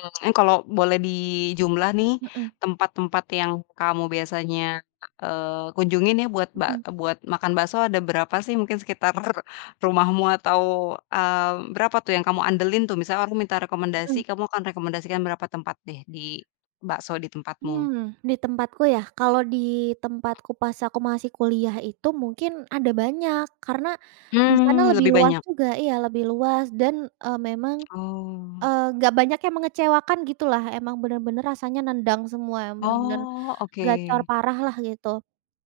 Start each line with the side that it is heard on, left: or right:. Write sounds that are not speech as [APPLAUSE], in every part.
left: Mmm, kalau boleh dijumlah nih,
right: Heeh.
left: tempat-tempat yang kamu biasanya, eee, kunjungin ya buat ba
right: Heeh.
left: buat makan bakso ada berapa sih? Mungkin sekitar-r rumahmu atau, mmm, berapa tuh yang kamu andelin tuh. Misalnya aku minta rekomendasi,
right: Heeh.
left: kamu akan rekomendasikan berapa tempat deh di bakso di tempatmu?
right: Mmm, di tempatku ya, kalau di tempatku pas aku masih kuliah itu, mungkin ada banyak, karena di sana
left: Mmm,
right: lebih
left: lebih
right: luas
left: banyak.
right: juga iya lebih luas dan, eee, memang
left: [CLICKS TONGUE] Oh.
right: enggak banyak yang mengecewakan gitulah. Emang benar-benar rasanya nendang semua, benar-benar
left: Oh oke.
right: gacor parah lah gitu,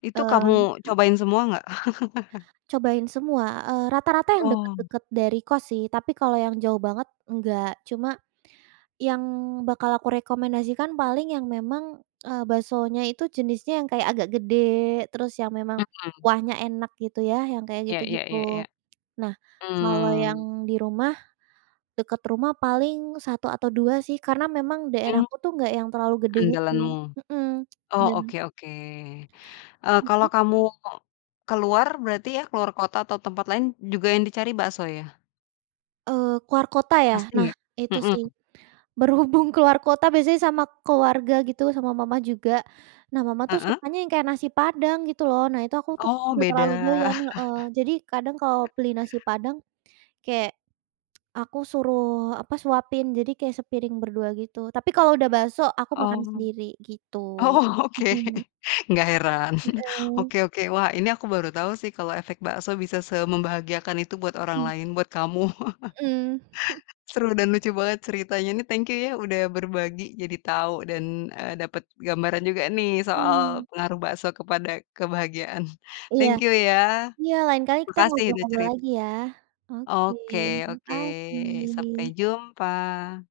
left: Itu
right: eee,
left: kamu
right: mmm.
left: cobain semua enggak? [LAUGHS]
right: Cobain semua, eee, rata-rata yang
left: Oh.
right: deket-deket dari kos sih tapi kalau yang jauh banget enggak. Cuma yang bakal aku rekomendasikan paling yang memang, eee, baksonya itu jenisnya yang kayak agak gede terus yang memang
left: Mhm.
right: kuahnya enak gitu ya yang kayak
left: Ya ya ya
right: gitu-gitu.
left: ya.
right: Nah, kalau yang
left: Mmm.
right: di rumah dekat rumah paling 1 atau 2 sih, karena memang daerah
left: Mmm.
right: aku tuh enggak yang terlalu gede gitu
left: Andalanmu.
right: heeh
left: Oh
right: dan
left: oke oke. Eee, kalau
right: Heeh?
left: kamu keluar berarti ya, keluar kota atau tempat lain juga yang dicari bakso ya?
right: Eee, keluar kota ya?
left: Pasti
right: Nah,
left: ya,
right: itu sih,
left: heeh.
right: berhubung keluar kota biasanya sama keluarga gitu sama mama juga. Nah, mama tuh
left: Heeh.
right: sukanya yang kayak nasi Padang gitu loh. Nah, itu aku tuh
left: Oh,
right: enggak terlalu
left: beda.
right: doyan
left: [LAUGHS]
right: heeh. Jadi kadang kalau beli nasi Padang kayak aku suruh apa suapin. Jadi kayak sepiring berdua gitu tapi kalau udah bakso aku makan
left: Oh.
right: sendiri gitu,
left: Oh oke
right: mhm.
left: enggak heran. [CHUCKLES]
right: Mhm.
left: Oke oke. Wah, ini aku baru tahu sih kalau efek bakso bisa semembahagiakan itu buat orang
right: Mhm.
left: lain buat kamu
right: Mhm. [CHUCKLES]
left: [CHUCKLES] Seru dan lucu banget ceritanya. Ini thank you ya udah berbagi jadi tahu dan, eee, dapet gambaran juga nih, soal
right: Mmm.
left: pengaruh bakso kepada kebahagiaan.
right: Iya.
left: Thank you ya.
right: iya lain kali kita
left: Makasih udah
right: ngobrol-ngobrol
left: cerita.
right: lagi ya, oke,
left: Oke oke, sampai
right: makasih.
left: jumpa.